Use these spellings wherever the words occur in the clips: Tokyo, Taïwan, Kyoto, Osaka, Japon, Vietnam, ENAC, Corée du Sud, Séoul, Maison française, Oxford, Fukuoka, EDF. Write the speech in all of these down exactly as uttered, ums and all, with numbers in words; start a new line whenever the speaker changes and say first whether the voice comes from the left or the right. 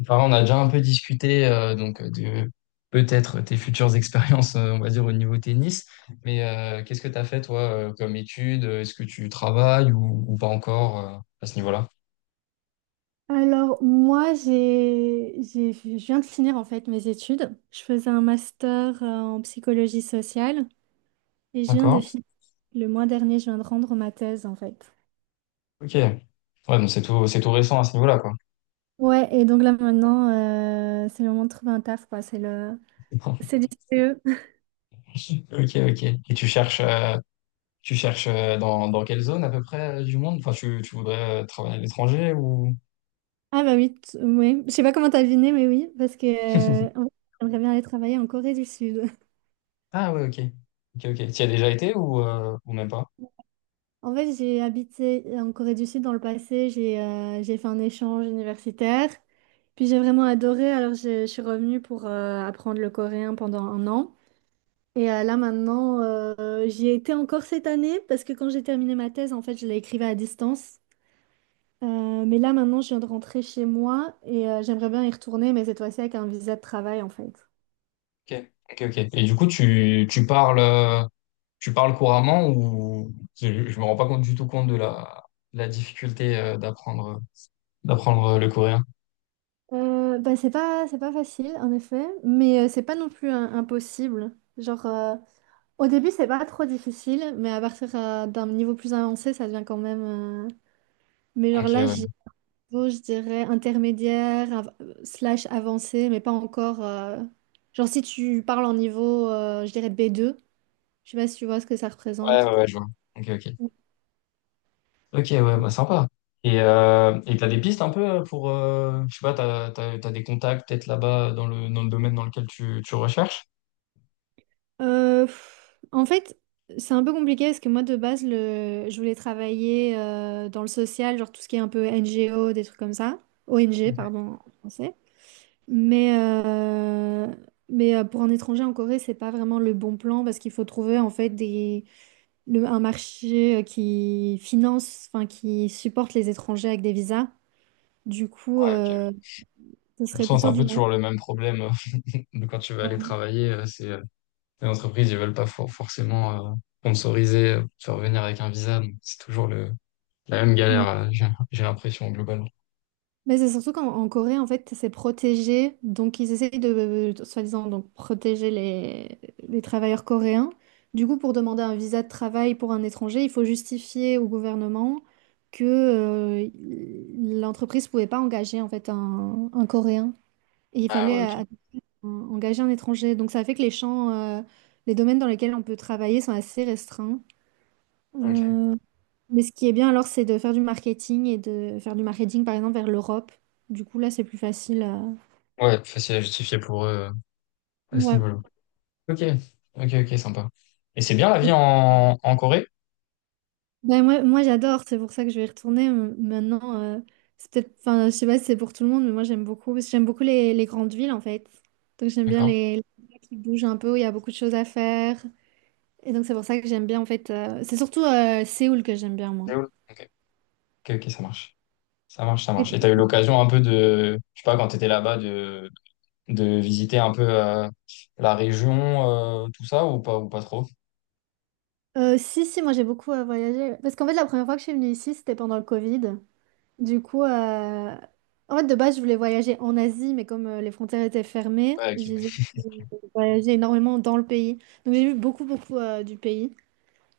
left: Enfin, on a déjà un peu discuté euh, donc de peut-être tes futures expériences, euh, on va dire, au niveau tennis. Mais euh, qu'est-ce que tu as fait, toi, euh, comme étude? Est-ce que tu travailles ou, ou pas encore euh, à ce niveau-là?
right: Alors, moi, j'ai, j'ai, je viens de finir en fait mes études. Je faisais un master euh, en psychologie sociale et je viens de
left: D'accord.
right: finir. Le mois dernier, je viens de rendre ma thèse en fait.
left: Ok. Ouais, donc c'est tout, c'est tout récent à ce niveau-là, quoi.
right: Ouais, et donc là maintenant, euh, c'est le moment de trouver un taf, quoi. C'est le, c'est du C E.
left: Ok, ok. Et tu cherches, euh, tu cherches euh, dans, dans quelle zone à peu près euh, du monde? Enfin, tu, tu voudrais euh, travailler à l'étranger ou...
right: Ah bah oui, t- ouais. Je sais pas comment t'as deviné, mais oui, parce que euh, en fait, j'aimerais bien aller travailler en Corée du Sud.
left: Ah ouais, ok. Ok, ok. Tu y as déjà été ou, euh, ou même pas?
right: En fait, j'ai habité en Corée du Sud dans le passé, j'ai euh, j'ai fait un échange universitaire, puis j'ai vraiment adoré, alors je, je suis revenue pour euh, apprendre le coréen pendant un an. Et euh, là maintenant, euh, j'y ai été encore cette année, parce que quand j'ai terminé ma thèse, en fait, je l'écrivais à distance. Euh, mais là maintenant, je viens de rentrer chez moi et euh, j'aimerais bien y retourner, mais cette fois-ci avec un visa de travail, en fait.
left: Ok, ok, ok. Et du coup, tu, tu parles... euh, Tu parles couramment ou je, je me rends pas compte du tout compte de la, de la difficulté euh, d'apprendre d'apprendre le coréen.
right: Euh, bah, c'est pas, c'est pas facile, en effet, mais euh, c'est pas non plus euh, impossible. Genre, euh, au début, c'est pas trop difficile, mais à partir euh, d'un niveau plus avancé, ça devient quand même. euh, Mais genre
left: Ok,
right: là,
left: ouais.
right: j'ai niveau, je dirais, intermédiaire, av- slash avancé, mais pas encore. euh, Genre, si tu parles en niveau, euh, je dirais B deux, je sais pas si tu vois ce que ça
left: Ouais,
right: représente.
left: ouais, ouais, je vois. Ok, ok. Ok, ouais, bah sympa. Et euh, et t'as des pistes un peu euh, pour, euh, je sais pas, t'as, t'as, t'as des contacts peut-être là-bas dans le, dans le domaine dans lequel tu, tu recherches?
right: Euh, pff, en fait, c'est un peu compliqué parce que moi, de base, le... je voulais travailler euh, dans le social, genre tout ce qui est un peu N G O, des trucs comme ça. O N G,
left: Ok.
right: pardon, en français. Mais, euh, mais euh, pour un étranger en Corée, c'est pas vraiment le bon plan parce qu'il faut trouver en fait des, le- un marché euh, qui finance, enfin qui supporte les étrangers avec des visas. Du coup,
left: Ouais, ok. De
right: euh, ce
left: toute
right: serait
left: façon, c'est
right: plutôt
left: un
right: du...
left: peu toujours le même problème euh, de quand tu vas aller
right: Ouais.
left: travailler. euh, C'est, euh, les entreprises, ils veulent pas for- forcément euh, sponsoriser, euh, te faire venir avec un visa. Donc c'est toujours le, la même galère, euh, j'ai j'ai l'impression, globalement.
right: Mais c'est surtout qu'en en Corée, en fait, c'est protégé. Donc, ils essayent de, euh, soi-disant, donc, protéger les, les travailleurs coréens. Du coup, pour demander un visa de travail pour un étranger, il faut justifier au gouvernement que euh, l'entreprise ne pouvait pas engager, en fait, un, un Coréen. Et il
left: Ah ouais,
right: fallait
left: ok.
right: euh, engager un étranger. Donc, ça fait que les champs, euh, les domaines dans lesquels on peut travailler sont assez restreints.
left: Ok.
right: Euh, mais ce qui est bien alors, c'est de faire du marketing et de faire du marketing par exemple vers l'Europe. Du coup, là, c'est plus facile à...
left: Ouais, facile à justifier pour eux euh, à ce
right: Ouais.
left: niveau-là. Ok, ok, ok, sympa. Et c'est bien la vie
right: Et-
left: en, en Corée?
right: Ben, moi, moi j'adore, c'est pour ça que je vais y retourner M- maintenant. Euh, c'est peut-être, enfin, je sais pas si c'est pour tout le monde, mais moi, j'aime beaucoup, parce que j'aime beaucoup les, les grandes villes en fait. Donc, j'aime bien
left: D'accord.
right: les, les villes qui bougent un peu, où il y a beaucoup de choses à faire. Et donc, c'est pour ça que j'aime bien en fait. euh, C'est surtout euh, Séoul que j'aime bien, moi.
left: Séoul. Ok, ok, ok, ça marche. Ça marche, ça marche.
right: Et-
left: Et t'as eu l'occasion un peu de, je sais pas, quand t'étais là-bas, de, de visiter un peu euh, la région, euh, tout ça, ou pas, ou pas trop?
right: euh, Si, si, moi, j'ai beaucoup euh, voyagé. Parce qu'en fait, la première fois que je suis venue ici, c'était pendant le Covid. Du coup, euh, en fait, de base, je voulais voyager en Asie, mais comme euh, les frontières étaient fermées,
left: Ouais, ok,
right: j'ai j'ai
left: ouais.
right: voyagé énormément dans le pays. Donc, j'ai vu beaucoup, beaucoup euh, du pays.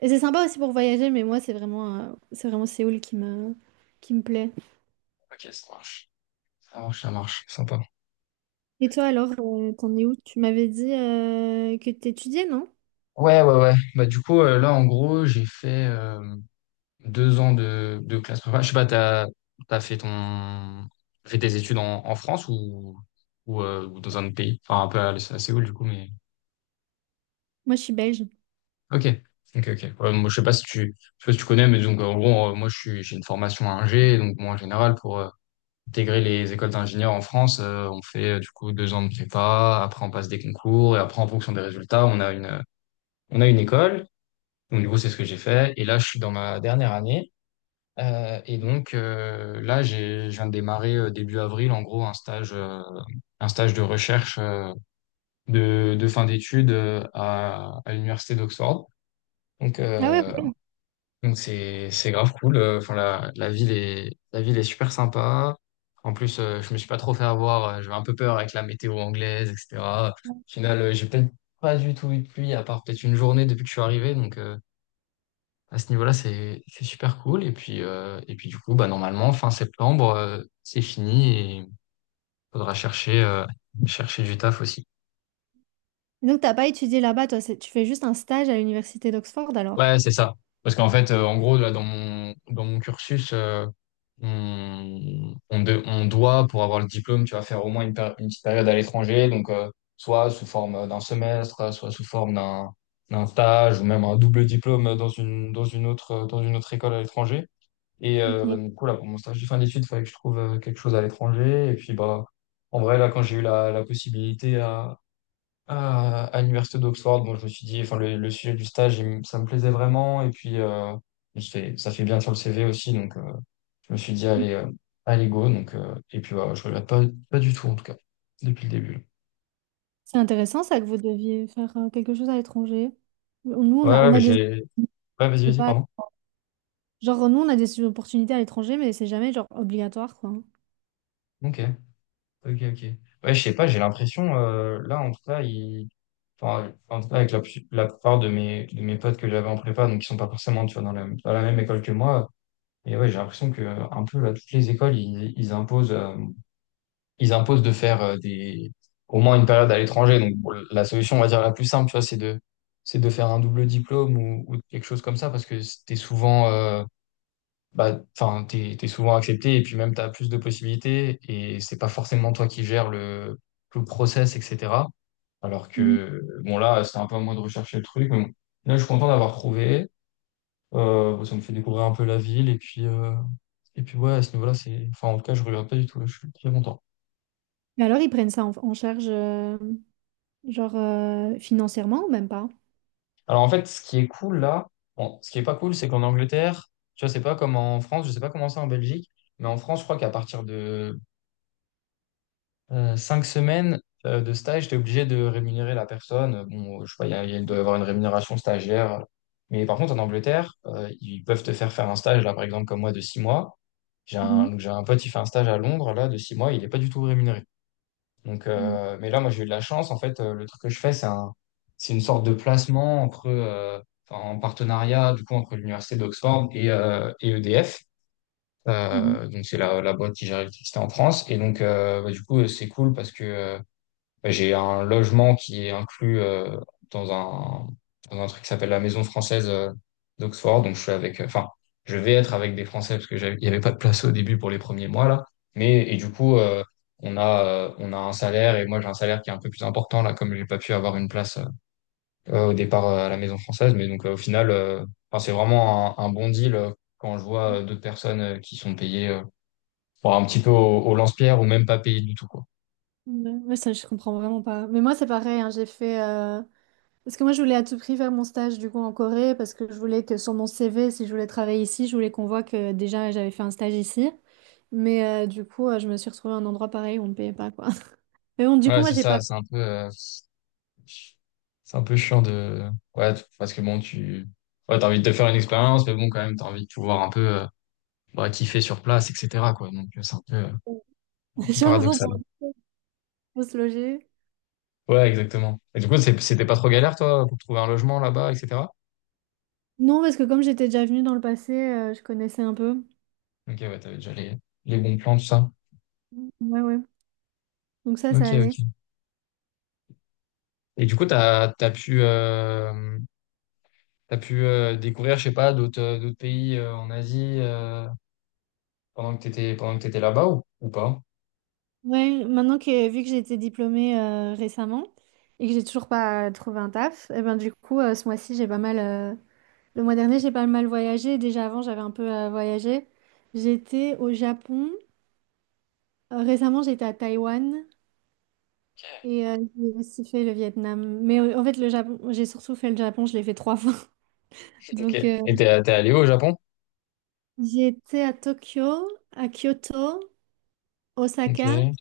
right: Et c'est sympa aussi pour voyager, mais moi, c'est vraiment, euh, c'est vraiment Séoul qui me, qui me plaît.
left: Ok, ça marche. Ça marche, ça marche. Sympa.
right: Et toi, alors, euh, t'en es où? Tu m'avais dit euh, que t'étudiais, non?
left: Ouais, ouais, ouais. Bah, du coup, euh, là, en gros, j'ai fait. Deux ans de, de classe prépa. Je sais pas, t'as, t'as fait ton, t'as fait tes études en, en France ou, ou, euh, ou dans un autre pays? Enfin, un peu à, à Séoul, du coup, mais.
right: Moi, je suis belge.
left: Ok. Ok, ok. Ouais, moi, je sais pas si tu, je sais pas si tu connais, mais donc, en gros, euh, moi, je suis, j'ai une formation Ingé, donc, moi, en général, pour euh, intégrer les écoles d'ingénieurs en France, euh, on fait, euh, du coup, deux ans de prépa, après, on passe des concours, et après, en fonction des résultats, on a une, on a une école. Donc, du coup, c'est ce que j'ai fait. Et là, je suis dans ma dernière année. Euh, et donc euh, là, j'ai, je viens de démarrer euh, début avril, en gros, un stage, euh, un stage de recherche euh, de, de fin d'études euh, à, à l'université d'Oxford. Donc,
right: Ah ouais,
left: euh,
right: ok.
left: donc c'est, c'est grave cool. Euh, Enfin, la, la ville est, la ville est super sympa. En plus, euh, je me suis pas trop fait avoir. euh, J'avais un peu peur avec la météo anglaise, et cetera. Au final, euh, j'ai peut-être pas du tout eu de pluie, à part peut-être une journée depuis que je suis arrivé. Donc, euh, à ce niveau-là, c'est c'est super cool. Et puis, euh, et puis du coup, bah, normalement, fin septembre, euh, c'est fini et il faudra chercher, euh, chercher du taf aussi.
right: Et donc, t'as pas étudié là-bas, toi, c'est- tu fais juste un stage à l'université d'Oxford, alors?
left: Ouais, c'est ça. Parce qu'en fait, euh, en gros, là, dans mon, dans mon cursus, euh, on, on, de- on doit, pour avoir le diplôme, tu vas faire au moins une, péri- une petite période à l'étranger. Donc, euh, soit sous forme d'un semestre, soit sous forme d'un d'un stage ou même un double diplôme dans une, dans une autre, dans une autre école à l'étranger. Et euh, bah,
right: Ok.
left: du coup, là, pour mon stage de fin d'études, il fallait que je trouve euh, quelque chose à l'étranger. Et puis, bah, en vrai, là, quand j'ai eu la, la possibilité à, à, à l'université d'Oxford, bon, je me suis dit, enfin, le, le sujet du stage, il me- ça me plaisait vraiment. Et puis, euh, je fais- ça fait bien sur le C V aussi. Donc, euh, je me suis dit, allez, euh, allez, go. Donc, euh, et puis, bah, je regrette pas, pas du tout, en tout cas, depuis le début.
right: C'est intéressant ça que vous deviez faire euh, quelque chose à l'étranger. Nous,
left: Ouais,
right: on a,
left: ouais,
right: on
left: mais
right: a des...
left: j'ai. Ouais, vas-y,
right: C'est
left: vas-y,
right: pas...
left: pardon.
right: Genre, nous, on a des opportunités à l'étranger, mais c'est jamais genre obligatoire, quoi.
left: Ok, ok, ok. Ouais, je sais pas, j'ai l'impression, euh, là, en tout cas, il enfin, en tout cas avec la, pu- la plupart de mes, de mes potes que j'avais en prépa, donc qui sont pas forcément, tu vois, dans la, dans la même école que moi. Et ouais, j'ai l'impression que euh, un peu là, toutes les écoles, ils, ils imposent, euh, ils imposent de faire euh, des, au moins une période à l'étranger. Donc bon, la solution, on va dire la plus simple, tu vois, c'est de, c'est de faire un double diplôme ou, ou quelque chose comme ça, parce que c'était souvent, euh, bah, enfin, t'es, t'es souvent accepté et puis même t'as plus de possibilités et c'est pas forcément toi qui gères le, le process, et cetera. Alors
right: Mhm.
left: que, bon, là, c'est un peu à moi de rechercher le truc. Mais bon. Là, je suis content d'avoir trouvé. Euh, bon, ça me fait découvrir un peu la ville et puis, euh, et puis ouais, à ce niveau-là, c'est, enfin, en tout cas, je regrette pas du tout. Là, je suis très content.
right: Mais alors, ils prennent ça en, en charge, euh, genre, euh, financièrement ou même pas?
left: Alors, en fait, ce qui est cool là, bon, ce qui est pas cool, c'est qu'en Angleterre, tu vois, c'est pas comme en France, je sais pas comment c'est en Belgique, mais en France, je crois qu'à partir de Euh, cinq semaines euh, de stage, tu es obligé de rémunérer la personne. Euh, Bon, je sais pas, il y a- il doit y avoir une rémunération stagiaire. Mais par contre, en Angleterre, euh, ils peuvent te faire faire un stage, là, par exemple, comme moi, de six mois. J'ai
right: Mhm.
left: un, donc j'ai un pote, il fait un stage à Londres, là, de six mois, il n'est pas du tout rémunéré. Donc,
right: Mhm.
left: euh, mais là, moi, j'ai eu de la chance. En fait, euh, le truc que je fais, c'est un, c'est une sorte de placement entre, euh, enfin, en partenariat, du coup, entre l'Université d'Oxford et, euh, et E D F.
right: Mhm.
left: Euh, donc, c'est la, la boîte qui gère l'électricité en France. Et donc, euh, bah, du coup, euh, c'est cool parce que euh, bah, j'ai un logement qui est inclus euh, dans un, dans un truc qui s'appelle la Maison française euh, d'Oxford. Donc je suis avec, enfin, je vais être avec des Français parce que j'avais- il n'y avait pas de place au début pour les premiers mois là. Mais et du coup, euh, on a, euh, on a un salaire et moi j'ai un salaire qui est un peu plus important là, comme j'ai pas pu avoir une place euh, au départ euh, à la Maison française. Mais donc euh, au final, euh, enfin, c'est vraiment un, un bon deal euh, quand je vois euh, d'autres personnes euh, qui sont payées euh, bon, un petit peu au, au lance-pierre ou même pas payées du tout quoi.
right: Ouais, ouais, ça, je comprends vraiment pas. Mais moi, c'est pareil, hein, j'ai fait... Parce que moi, je voulais à tout prix faire mon stage du coup en Corée parce que je voulais que sur mon C V, si je voulais travailler ici, je voulais qu'on voit que déjà j'avais fait un stage ici. Mais euh, du coup, euh, je me suis retrouvée à un endroit pareil où on ne payait pas quoi. Mais bon, du coup,
left: Voilà,
right: moi,
left: c'est
right: j'ai
left: ça,
right: pas.
left: c'est un peu. euh, C'est un peu chiant de... Ouais, t- parce que bon, tu... Ouais, t'as envie de te faire une expérience, mais bon, quand même, t'as envie de pouvoir un peu euh, bah, kiffer sur place, et cetera, quoi. Donc, euh, c'est un peu euh,
right: J'avoue,
left: paradoxal.
right: bon, faut faut se loger.
left: Ouais, exactement. Et du coup, c'est- c'était pas trop galère, toi, pour trouver un logement là-bas, et cetera.
right: Non, parce que comme j'étais déjà venue dans le passé, euh, je connaissais un peu.
left: Ok, ouais, t'avais déjà les, les bons plans, tout ça.
right: Ouais, ouais. Donc ça,
left: Ok,
right: ça
left: ok.
right: allait.
left: Et du coup, t'as, t'as pu, euh, t'as pu euh, découvrir, je sais pas, d'autres euh, d'autres pays euh, en Asie euh, pendant que t'étais, pendant que t'étais là-bas ou, ou pas?
right: Ouais, maintenant que vu que j'ai été diplômée euh, récemment et que j'ai toujours pas trouvé un taf, et ben du coup, euh, ce mois-ci, j'ai pas mal. euh, Le mois dernier, j'ai pas mal voyagé. Déjà avant, j'avais un peu euh, voyagé. J'étais au Japon. Euh, récemment, j'étais à Taïwan et euh, j'ai aussi fait le Vietnam. Mais euh, en fait, le Japon, j'ai surtout fait le Japon. Je l'ai fait trois fois.
left: Ok.
right: Donc, euh,
left: Et t'es, t'es allé au Japon?
right: j'étais à Tokyo, à Kyoto, Osaka.
left: Ok.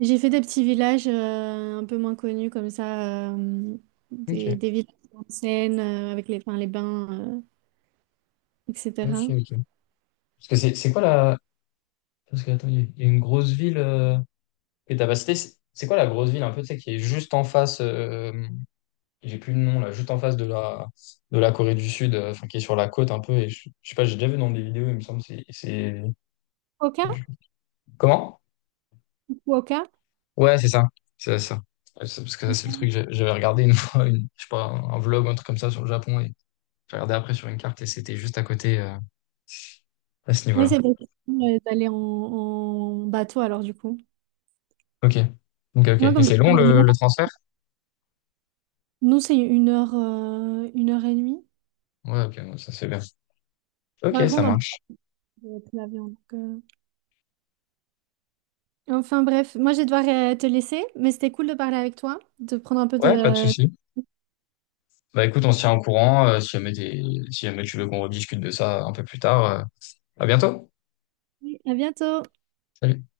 right: J'ai fait des petits villages euh, un peu moins connus comme ça, euh, des,
left: Ok.
right: des villages en scène euh, avec les, enfin, les bains, euh,
left: Ok,
right: et cetera.
left: ok. Parce que c'est c'est quoi la. Parce que, attends, il y a il y a une grosse ville euh, que t'as pas citée. C'est c'est quoi la grosse ville un peu, tu sais, qui est juste en face, euh, j'ai plus le nom là, juste en face de la, de la Corée du Sud, euh, enfin qui est sur la côte un peu. Et je, je sais pas, j'ai déjà vu dans des vidéos, il me semble. C'est. c'est-
right: Fukuoka?
left: je- Comment?
right: Fukuoka?
left: Ouais, c'est ça. C'est ça. Ouais, c'est- parce que ça, c'est le truc, j'ai- j'avais regardé une fois, une, je sais pas, un vlog, un truc comme ça sur le Japon. Et j'ai regardé après sur une carte et c'était juste à côté, euh, à ce
right: Oui,
left: niveau-là.
right: c'est possible euh, d'aller en, en bateau alors du coup.
left: Ok. Ok, ok.
right: Moi,
left: Et
right: comme je
left: c'est long
right: suis en
left: le, le
right: Nord,
left: transfert?
right: nous, c'est une heure, euh, une heure et demie.
left: Ouais, ok, ouais, ça c'est bien. Ok,
right: Par
left: ça
right: contre, en bateau,
left: marche.
right: euh, plus l'avion. Donc, euh. Enfin bref, moi, je vais devoir euh, te laisser, mais c'était cool de parler avec toi, de prendre un peu
left: Ouais, pas de
right: de...
left: souci. Bah écoute, on se tient au courant. euh, si jamais t'es- si jamais tu veux qu'on rediscute de ça un peu plus tard, euh, à bientôt.
right: À bientôt!
left: Salut.